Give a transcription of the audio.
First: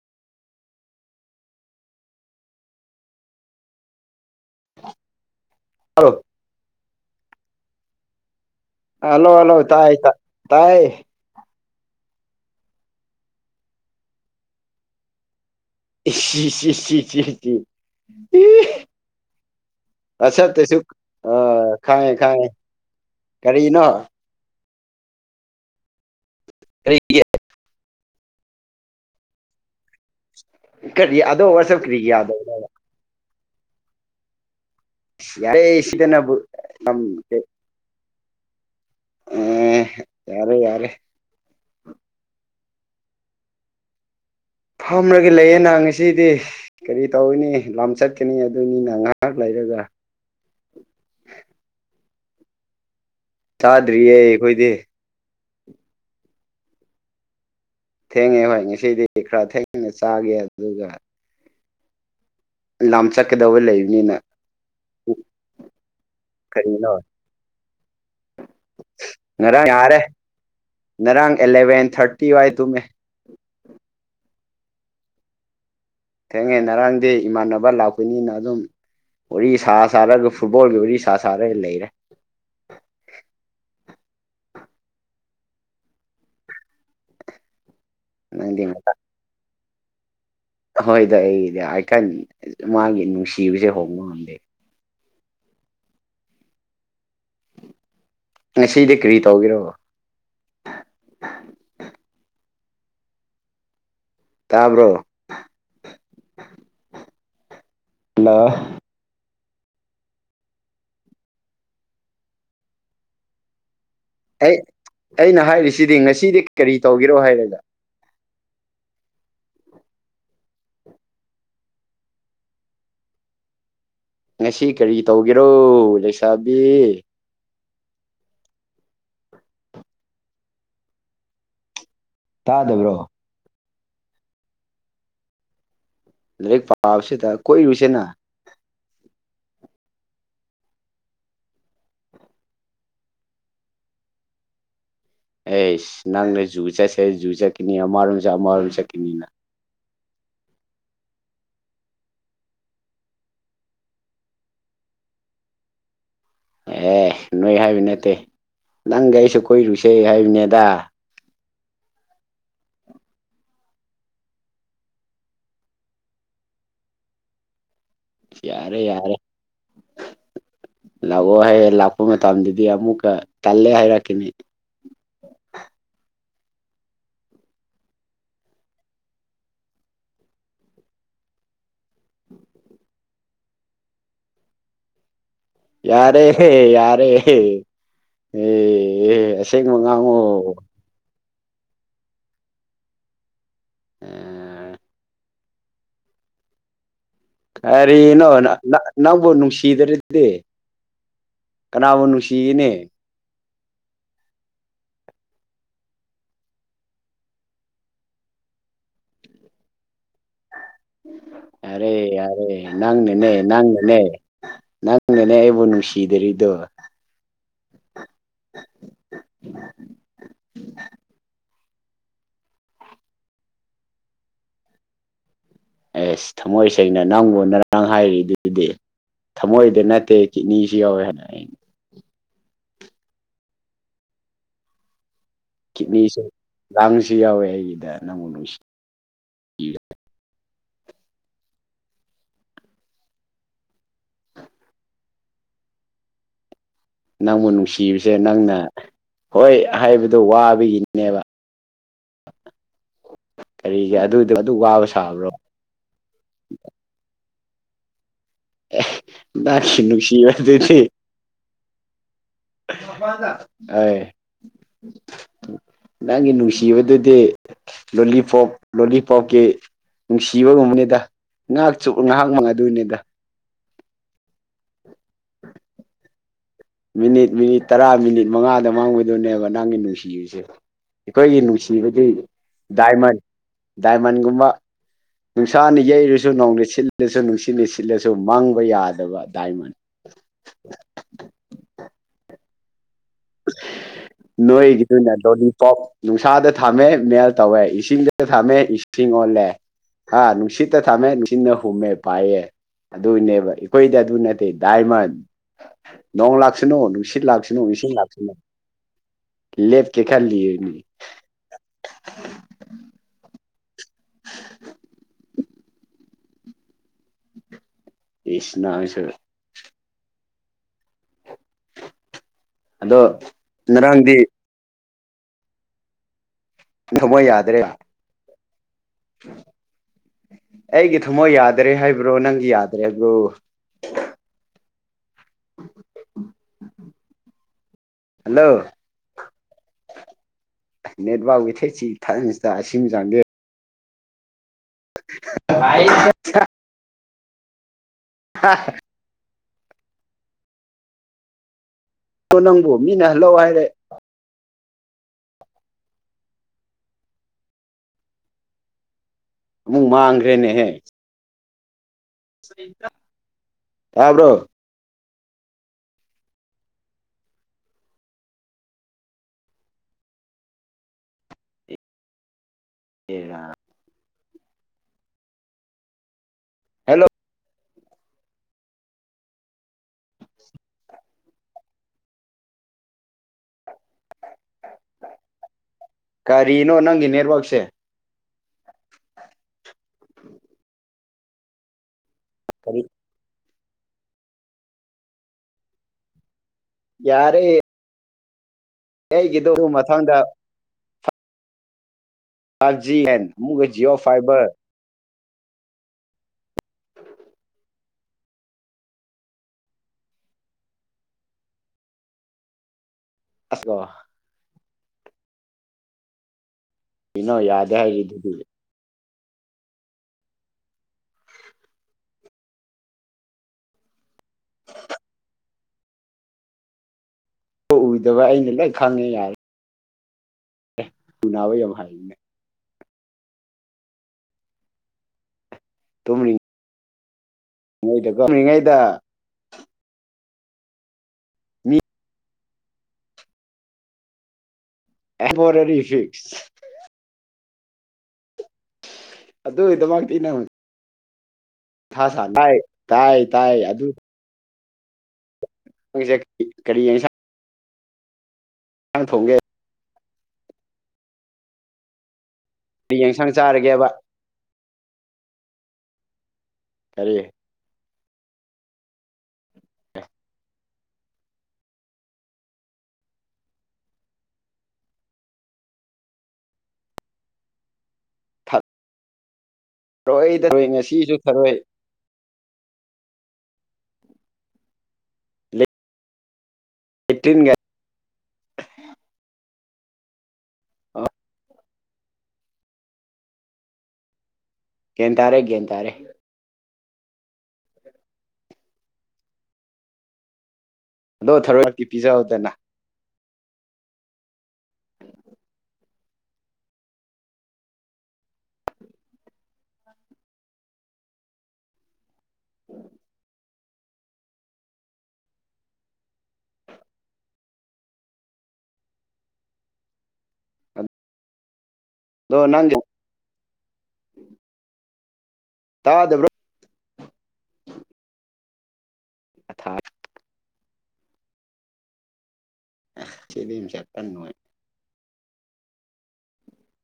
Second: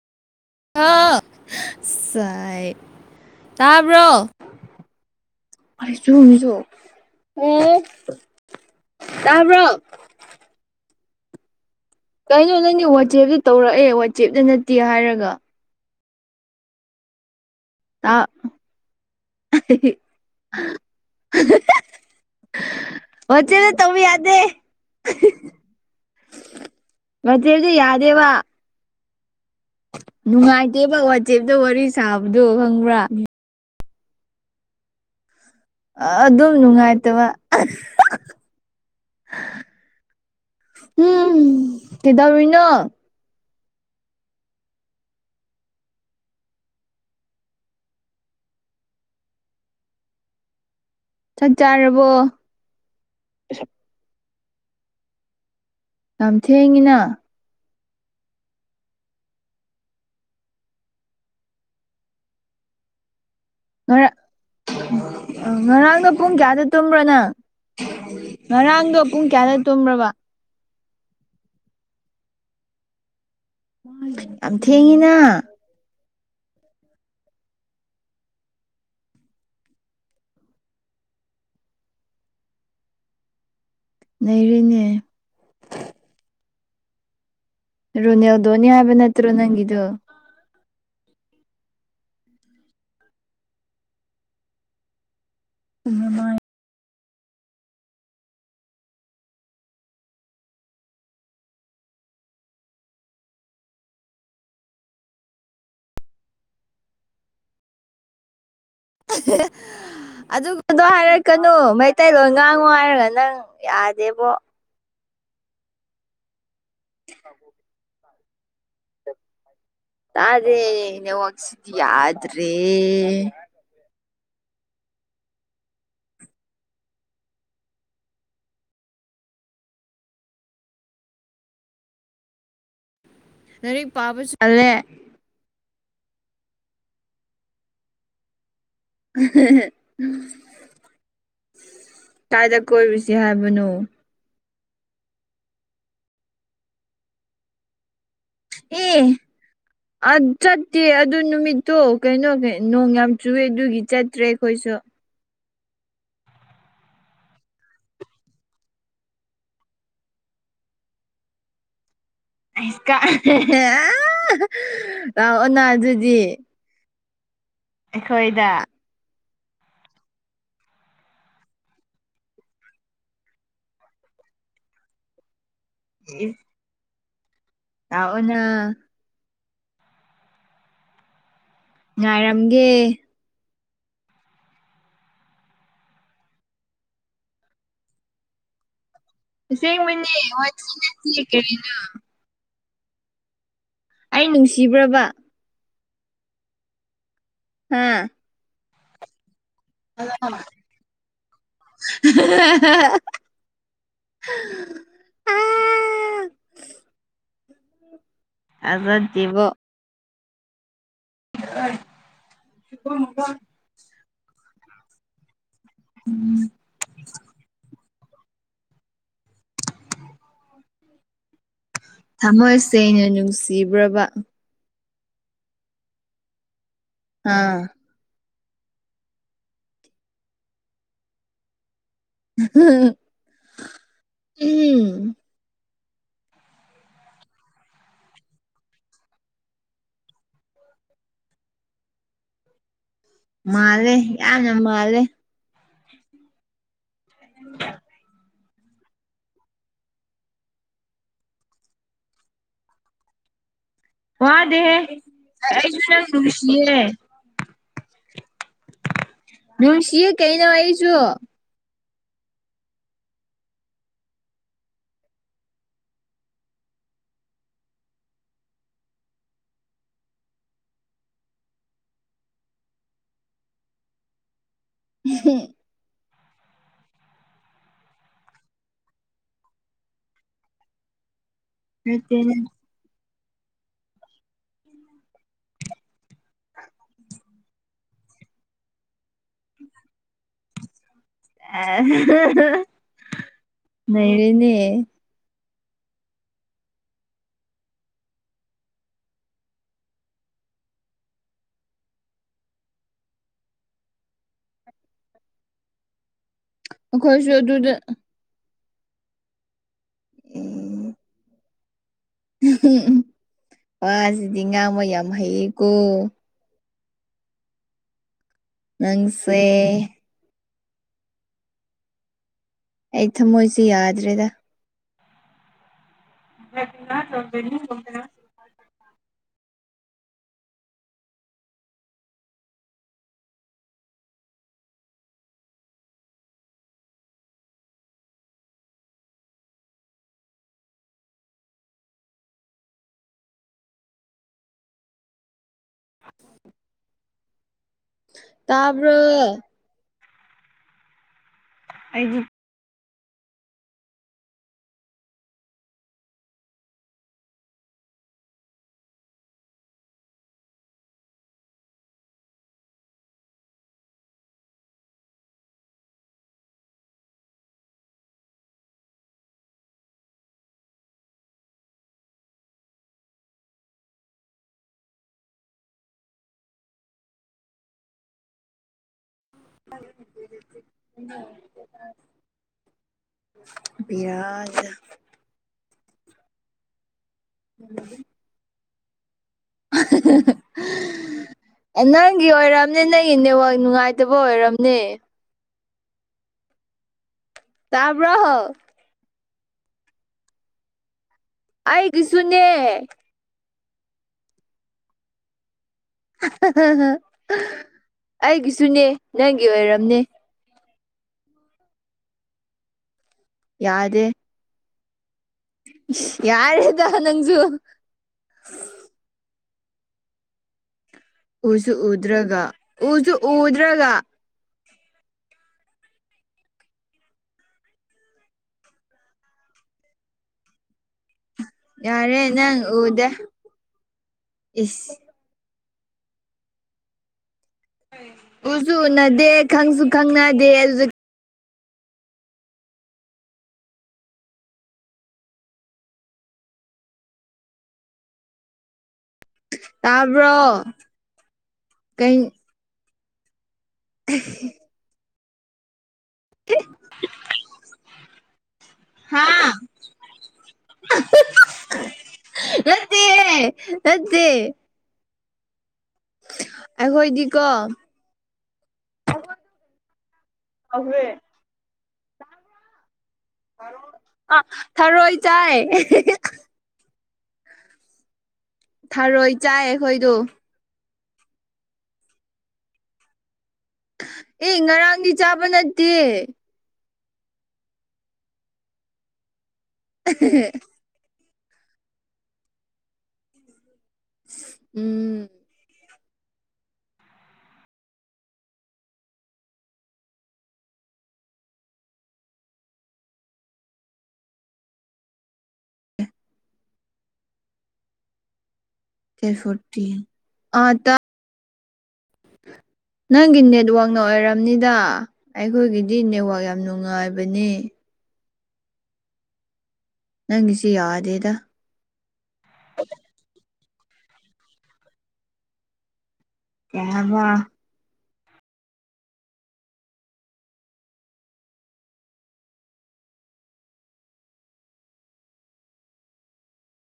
ꯑꯥ ꯁꯥꯏ ꯇꯥꯕ꯭ꯔꯣ ꯍꯜꯂꯣ ꯑꯩꯖꯨꯆꯨ ꯎꯝ ꯍꯜꯂꯣ ꯍꯜꯂꯣ ꯇꯥꯏ ꯇ ꯇꯥꯏ ꯀꯩꯅꯣ ꯅꯪꯗꯤ ꯋꯥꯆꯦꯞꯇ ꯇꯧꯔꯛꯑꯦ ꯋꯥꯆꯦꯞꯇ ꯅꯠꯇꯦ ꯍꯥꯏꯔꯒ ꯏꯁ ꯁꯤ ꯁꯤ ꯁꯤꯆꯤ ꯆꯤ ꯇꯥꯞ [unintelligible] ꯑꯥ ꯁꯠꯇꯦꯁꯨ ꯑꯥ ꯈꯪꯉꯦ ꯈꯪꯉꯦ ꯋꯥ ꯆꯦꯞꯇ ꯀꯔꯤꯅꯣ ꯇꯧꯕ ꯌꯥꯗꯦ ꯀꯩꯒꯤ ꯋꯥꯆꯦꯞꯇ ꯌꯥꯗꯦꯕ ꯅꯨꯡꯉꯥꯢꯇꯦꯕ ꯀꯔꯤ ꯑꯗꯣ ꯋꯥꯆꯦꯞꯇ ꯋꯥꯔꯤ ꯋꯥꯆꯞ ꯀꯔꯤꯒꯤ ꯁꯥꯕꯗꯣ ꯌꯥꯗꯕꯅꯣ ꯈꯪꯕ꯭ꯔꯥ ꯃꯦ__ ꯑꯁ ꯌꯥꯔꯦ ꯁꯤꯗꯅꯕꯨ ꯑꯗꯨꯝ ꯌꯥꯝ ꯅꯨꯡꯉꯥꯢꯇꯕ ꯑꯦꯍꯦ ꯌꯥꯔꯦ ꯌꯥꯔꯦ ꯎꯝ ꯀꯩꯗꯧꯔꯤꯅꯣ ꯐꯝꯔꯒ ꯂꯩꯌꯦꯅ ꯉꯁꯤꯗꯤ ꯀꯔꯤ ꯇꯧꯋꯤꯅꯤ ꯂꯝ ꯆꯠꯀꯅꯤ ꯑꯗꯨꯅꯤꯅ ꯉꯥꯢꯍꯥꯛ ꯂꯩꯔꯒ ꯆꯥꯛ ꯆꯥꯔꯕꯣ ꯆꯥꯗ꯭ꯔꯤꯌꯦ ꯑꯩꯈꯣꯢꯗꯤ ꯌꯥꯝ ꯊꯦꯡꯉꯤꯅ ꯊꯦꯡꯉꯦ ꯍꯣꯢ ꯉꯁꯤꯗꯤ ꯈꯔ ꯊꯦꯡꯅ ꯆꯥꯒꯦ ꯑꯗꯨꯒ ꯂꯥꯝ ꯆꯠꯀꯗꯧꯕ ꯂꯩꯕꯅꯤꯅ ꯑꯥ ꯉꯔꯥꯡꯅ ꯄꯨꯡ ꯀꯌꯥꯗ ꯀꯔꯤꯅꯣ ꯇꯨꯝꯕ꯭ꯔꯥ ꯅꯪ ꯉꯔꯥꯡꯗꯣ ꯄꯨꯡ ꯀꯌꯥꯗ ꯉꯔꯥꯡ ꯌꯥꯔꯦ ꯇꯨꯝꯕ꯭ꯔꯕ ꯉꯔꯥꯡ ꯑꯦꯂꯚꯦꯟ ꯊꯥꯔꯇꯤ ꯋꯥꯢ ꯇꯨꯝꯃꯦ ꯌꯥꯝ ꯊꯦꯡꯉꯤꯅ ꯊꯦꯡꯉꯦ ꯅꯔꯥꯡꯗꯤ ꯏꯃꯥꯟꯅꯕ ꯂꯥꯛꯄꯅꯤꯅ ꯑꯗꯨꯝ ꯋꯥꯔꯤ ꯁꯥ ꯁꯥꯔꯒ ꯐꯨꯠꯕꯣꯜꯒꯤ ꯋꯥꯔꯤ ꯁꯥ ꯁꯥꯔꯒ ꯂꯩꯔꯦ ꯅꯩꯔꯦꯅꯦ ꯅꯪꯗꯤ ꯔꯣꯅꯦꯜꯗꯣꯅꯤ ꯍꯥꯢꯕ ꯅꯠꯇ꯭ꯔꯣ ꯅꯪꯒꯤꯗꯣ ꯍꯣꯢ ꯗ ꯑꯩꯗꯤ ꯑꯥꯏꯀꯟ ꯃꯥꯒꯤ ꯅꯨꯡꯁꯤꯕꯁꯦ ꯍꯣꯡꯕ ꯉꯝꯗꯦ ꯎꯝꯅꯃꯥꯏ ꯉꯁꯤꯗꯤ ꯀꯔꯤ ꯇꯧꯒꯦꯔꯣ ꯇꯕ꯭ꯔꯣ ꯍꯜꯂꯣ [inaudible] ꯑꯗꯨꯒꯗꯣ ꯍꯥꯢꯔꯛꯀꯅꯨ ꯃꯩꯇꯩ ꯂꯣꯟ ꯉꯥꯡꯉꯨ ꯍꯥꯢꯔꯒ ꯅꯪ ꯌꯥꯗꯦꯕꯣ ꯑꯩ ꯑꯩꯅ ꯍꯥꯢꯔꯤꯁꯤꯗꯤ ꯉꯁꯤꯗꯤ ꯀꯔꯤ ꯇꯧꯒꯦꯔꯣ ꯍꯥꯢꯔꯒ ꯇꯥꯗꯦ ꯅꯦꯠꯋꯥꯛꯁꯤ ꯌꯥꯗ꯭ꯔꯦ ꯉꯁꯤ ꯀꯔꯤ ꯇꯧꯒꯦꯔꯣ ꯂꯩꯁꯥꯕꯤ ꯇꯥꯗꯕ꯭ꯔꯣ ꯂꯥꯏꯔꯤꯛ ꯄꯥꯕ ꯆꯠꯂꯦ ꯂꯥꯏꯔꯤꯛ ꯄꯥꯕꯁꯤꯗ ꯀꯣꯏꯔꯨꯁꯦꯅ ꯀꯥꯏꯗ ꯀꯣꯏꯔꯨꯁꯤ ꯍꯥꯏꯕꯅꯣ ꯑꯦꯁ ꯅꯪꯅ ꯖꯨ ꯆꯠꯁꯦ ꯖꯨ ꯆꯠꯀꯅꯤ ꯑꯃꯔꯣꯝ ꯆꯠ ꯑꯃꯔꯣꯝ ꯆꯠꯀꯅꯤꯅ ꯑ ꯆꯠꯇꯦ ꯑꯗꯨ ꯅꯨꯃꯤꯠꯇꯣ ꯀꯩꯅꯣ ꯅꯣꯡ ꯌꯥꯝ ꯆꯨꯌꯦ ꯑꯗꯨꯒꯤ ꯆꯠꯇ꯭ꯔꯦ ꯑꯩꯈꯣꯏꯁꯨ ꯑꯦ ꯅꯣꯏ ꯍꯥꯏꯕ ꯅꯠꯇꯦ ꯅꯪꯒ ꯑꯩꯁꯨ ꯀꯣꯏꯔꯨꯁꯦ ꯍꯥꯏꯕꯅꯦꯗ [unintelligible] ꯑꯩꯈꯣꯏꯗ ꯌꯥꯔꯦ ꯌꯥꯔꯦ [inaudible] ꯂꯥꯛꯑꯣ ꯍꯥꯢꯔ ꯂꯥꯛꯄ ꯃꯇꯝꯗꯗꯤ ꯑꯃꯨꯛꯀ ꯇꯜꯂꯦ ꯍꯥꯢꯔꯛꯈꯤꯅꯤ [inaudible] ꯂꯥꯛꯎꯅ ꯉꯥꯢꯔꯝꯒꯦ ꯌꯥꯔꯦꯍꯦ ꯌꯥꯔꯦꯍꯦ ꯑꯦ ꯑꯁꯦꯡꯕ ꯑꯁꯦꯡꯕꯅꯦ ꯉꯥꯡꯑꯣ [unintelligible] ꯑꯩ ꯅꯨꯡꯁꯤꯕ꯭ꯔꯕ ꯍꯥ ꯀꯔꯤ ꯅꯣ ꯅ ꯅ ꯅꯪꯕꯨ ꯅꯨꯡꯁꯤ ꯁꯤꯗ꯭ꯔꯗꯤ ꯀꯅꯥꯕꯨ ꯅꯨꯡꯁꯤꯒꯅꯤ ꯃꯗꯤꯕꯣ ꯌꯥꯔꯦ ꯌꯥꯔꯦ ꯅꯪꯅꯅꯦ ꯅꯪꯅꯅꯦ ꯅꯪꯅꯅꯦ ꯑꯩꯕꯨ ꯅꯨꯡꯁꯤ ꯗꯔꯤꯗꯣ ꯊꯃꯣꯏ ꯁꯦꯡꯅ ꯅꯨꯡꯁꯤꯕ꯭ꯔꯕ ꯑꯦꯁ ꯊꯝꯃꯣꯏ ꯁꯦꯡꯅ ꯅꯪꯕꯨ ꯑꯥ ꯎꯅꯔꯥ ꯍꯥꯏꯔꯤꯗꯨꯗꯤ ꯊꯝꯃꯣꯏꯗ ꯅꯠꯇꯦ ꯀꯤꯠꯅꯤꯁꯨ ꯌꯥꯎꯋꯦ ꯍꯥꯏꯅ ꯑꯩꯅ ꯎꯝ ꯀꯤꯠꯅꯤꯁꯦ ꯂꯥꯡꯁꯨ ꯌꯥꯎꯋꯦ ꯑꯩꯒꯤꯗ ꯅꯪꯕꯨ ꯅꯨꯡꯁꯤ [unintelligible] ꯃꯥꯜꯂꯦ ꯌꯥꯝꯅ ꯃꯥꯜꯂꯦ ꯅꯪꯕꯨ ꯅꯨꯡꯁꯤꯕꯁꯦ ꯅꯪꯅ ꯍꯣꯏ ꯍꯥꯏꯕꯗꯣ ꯋꯥꯕꯒꯤꯅꯦꯕ ꯀꯔꯤꯒꯤ ꯑꯗꯨꯗꯣ ꯑꯗꯨꯛ ꯋꯥꯗꯦꯍꯦ ꯋꯥꯕ ꯁꯥꯕ꯭ꯔꯣ ꯑꯩꯁꯨ ꯅꯪ ꯅꯨꯡꯁꯤꯌꯦ ꯑꯦ ꯅꯪꯒꯤ ꯅꯨꯡꯁꯤꯌꯦ ꯅꯨꯡꯁꯤꯕ ꯀꯩꯅꯣ ꯑꯗꯨꯗꯤ ꯑꯩꯁꯨ ꯑꯩ ꯅꯪꯒꯤ ꯅꯨꯡꯁꯤꯕꯗꯨꯗꯤ ꯂꯣꯂꯤꯄꯣꯞ ꯂꯣꯂꯤꯄꯣꯞꯀꯤ ꯅꯨꯡꯁꯤꯕꯒꯨꯝꯕꯅꯤꯗ ꯉꯥꯏꯍꯥꯛ ꯆꯨꯞ ꯉꯥꯏꯍꯥꯛ ꯃꯪ ꯑꯗꯨꯅꯤꯗ [unintelligible] ꯃꯤꯅꯤꯠ ꯃꯤꯅꯤꯠ ꯇꯔꯥ ꯃꯤꯅꯤꯠ ꯃꯉꯥꯗ ꯃꯥꯡꯕꯗꯨꯅꯦꯕ ꯅꯪꯒꯤ ꯅꯨꯡꯁꯤꯕꯁꯦ ꯑꯩꯈꯣꯏꯒꯤ ꯅꯨꯡꯁꯤ ꯕꯗꯤ ꯅꯠꯇꯦ ꯅꯠꯇꯦ ꯗꯥꯏꯃꯟ ꯗꯥꯏꯃꯟꯒꯨꯝꯕ ꯅꯨꯡꯁꯥꯅ ꯌꯩꯔꯁꯨ ꯅꯣꯡꯅ ꯁꯤꯠꯂꯁꯨ ꯅꯨꯡꯁꯤꯠꯅ ꯁꯤ ꯁꯤꯠꯂꯁꯨ ꯃꯥꯡꯕ ꯌꯥꯗꯕ ꯗꯥꯏꯃꯟ ꯑꯦ [unintelligible] ꯅꯣꯏꯒꯤꯗꯨꯅ ꯂꯣꯂꯤꯄꯣꯞ ꯅꯨꯡꯁꯥꯗ ꯊꯝꯃꯦ ꯃꯦꯜ ꯇꯧꯋꯦ ꯏꯁꯤꯡꯗ ꯊꯝꯃꯦ ꯏꯁꯤꯡ ꯑꯣꯜꯂꯦ ꯍꯥꯥ ꯅꯨꯡꯁꯤꯠꯇ ꯊꯝꯃꯦ ꯅꯨꯡꯁꯤꯅ ꯍꯨꯝꯃꯦ ꯄꯥꯏꯌꯦ ꯑꯗꯨꯅꯦꯕ ꯑꯩꯈꯣꯏꯗꯤ ꯑꯗꯨ ꯅꯠꯇꯦ ꯗꯥꯏꯃꯟ ꯅꯣꯡ ꯂꯥꯛ ꯂꯥꯛꯁꯤꯅꯣ ꯅꯨꯡꯁꯤꯠ ꯑꯩꯈꯣꯏꯁꯨ ꯂꯥꯛꯁꯤꯅꯣ ꯑꯗꯨꯗ ꯏꯁꯤꯡ ꯂꯥꯛꯁꯤꯅꯣ ꯂꯦꯞꯀꯦ ꯈꯜꯂꯤꯌꯦ ꯑꯩꯗꯤ ꯋꯥ ꯁꯤꯗꯤ ꯉꯥꯡꯕ ꯌꯥꯝ ꯍꯩꯌꯦꯀꯣ ꯏꯁ ꯅꯪꯁꯨ ꯍꯣꯌꯦ ꯑꯗꯣ ꯑꯩ ꯊꯃꯣꯏꯁꯦ ꯉꯔꯥꯡꯗꯤ ꯌꯥꯗ꯭ꯔꯦꯗ ꯊꯃꯣꯏ ꯌꯥꯗ꯭ꯔꯦ [unintelligible] ꯑꯩꯒꯤ ꯊꯃꯣꯏ ꯌꯥꯗ꯭ꯔꯦ ꯍꯥꯏꯕ꯭ꯔꯣ ꯅꯪꯒꯤ ꯌꯥꯗ꯭ꯔꯦ ꯍꯥꯏꯕ꯭ꯔꯣ ꯍꯜꯂꯣ ꯅꯦꯠꯋꯥꯛ [unintelligible] [unintelligible] [inaudible] ꯇꯥꯕ꯭ꯔꯣ ꯑꯩꯗꯤ [unintelligible] ꯅꯪꯕꯨ ꯃꯤꯅ ꯍꯜꯂꯛꯑꯣ ꯍꯥꯏꯔꯦ ꯑꯃꯨꯛ ꯃꯥꯡꯈ꯭ꯔꯦꯅꯦꯍꯦ ꯇꯥꯕ꯭ꯔꯣ ꯑꯦ ꯔꯥ ꯍꯜꯂꯣ [inaudible] ꯕꯦꯔꯥꯅꯤꯗ ꯀꯔꯤꯅꯣ ꯅꯪꯒꯤ ꯅꯦꯠꯋꯥꯛꯁꯦ [inaudible] [unintelligible] ꯅꯪꯒꯤ ꯑꯣꯏꯔꯝꯅꯤ ꯀꯔꯤ ꯅꯪ ꯒꯤ ꯅꯦꯠꯋꯥꯥꯛ ꯅꯨꯡꯉꯥꯏꯇꯕ ꯑꯣꯏꯔꯝꯅꯤ ꯌꯥꯔꯦ ꯇꯥꯕ꯭ꯔꯣ ꯑꯩꯒꯤꯗꯨꯕꯨ ꯃꯊꯪꯗ ꯑꯩꯒꯤꯁꯨꯨꯅꯦ five G and with Jio fibre [unintelligible] ꯑꯩꯒꯤꯁꯨꯅꯦ ꯅꯪꯒꯤ ꯑꯣꯏꯔꯝꯅꯤ ꯑꯁ ꯑꯣ ꯌꯥꯗꯦ ꯏꯁ ꯌꯥꯔꯦꯗ ꯅꯪꯁꯨꯨ ꯑꯩꯒꯤꯗꯨꯗꯤ ꯎꯁꯨꯨ ꯎꯗ꯭ꯔꯒ ꯎꯁꯨꯨ ꯎꯗ꯭ꯔꯒ [unintelligible] ꯎꯗꯕ ꯑꯩꯅ ꯂꯣꯏ ꯈꯪꯉꯦ ꯌꯥꯔꯦ ꯑꯦ ꯄꯨꯨꯅꯥ ꯑꯣꯏ ꯌꯧ [unintelligible] ꯌꯥꯔꯦ ꯅꯪ ꯎꯗꯦ ꯏꯁ ꯇꯨꯝꯃꯤ ꯎꯁꯨ ꯇꯨꯝꯔꯤꯉꯩꯗ ꯎꯅꯗꯦ ꯈꯪꯁꯨ ꯈꯪꯅꯗꯦ ꯃꯤ [unintelligible] ꯐꯤꯛꯁ ꯇꯥꯕ꯭ꯔꯣ ꯀꯩ ꯊꯥꯁꯥ ꯇꯥꯏ ꯇꯥꯏ ꯇꯥꯏ ꯑꯗꯨ [unintelligible] [unintelligible] ꯀꯔꯤ ꯌꯦꯟꯁꯥꯡ ꯊꯣꯡꯒꯦ ꯍꯥꯥ [unintelligible] ꯀꯔꯤ ꯅꯠꯇꯦ ꯌꯦꯟꯁꯥꯡ ꯆꯥꯔꯒꯦꯕ ꯅꯠꯇꯦ ꯀꯔꯤ ꯑꯩꯈꯣꯏꯗꯤꯀꯣ [unintelligible] ꯍꯧꯈ꯭ꯔꯦ ꯑꯥ ꯊꯔꯣꯏ ꯆꯥꯏ [unintelligible] ꯊꯔꯣꯏ ꯆꯥꯏ ꯑꯩꯈꯣꯏꯗꯣ ꯊꯔꯣꯏ ꯊꯔꯣꯏ ꯉꯁꯤꯁꯨ ꯊꯔꯣꯏ ꯑꯦ ꯉꯔꯥꯡꯗꯤ ꯆꯥꯕ ꯅꯠꯇꯦ ꯑꯦꯇꯤꯟꯒ [unintelligible] [unintelligible] ꯎꯝ ꯒꯌꯥꯟ ꯇꯥꯔꯦ ꯒꯌꯥꯟ ꯇꯥꯔꯦ ꯑꯗꯣ ꯊꯔꯣꯏ ꯕꯥꯎꯇꯤ ꯄꯤꯖꯧꯗꯅ ꯗꯦꯠ ꯐꯣꯔꯇꯤ ꯑꯥ ꯇꯥ ꯅꯪꯒꯤ ꯅꯦꯠꯋꯥꯔꯛ ꯅ ꯑꯣꯏꯔꯝꯅꯤꯗ ꯑꯩꯈꯣꯏꯒꯤꯗꯤ ꯅꯦꯠꯋꯥꯔꯛ ꯌꯥꯝ ꯅꯨꯡꯉꯥꯏꯕꯅꯦ ꯅꯪꯒꯤꯁꯤ ꯌꯥꯗꯦꯗ ꯑꯗꯨꯒ ꯅꯪ ꯇꯥꯗꯕ꯭ꯔꯣ ꯀꯩ ꯍꯥꯕ ꯑꯊꯥꯞ [unintelligible] ꯅꯨꯡꯉꯥꯢ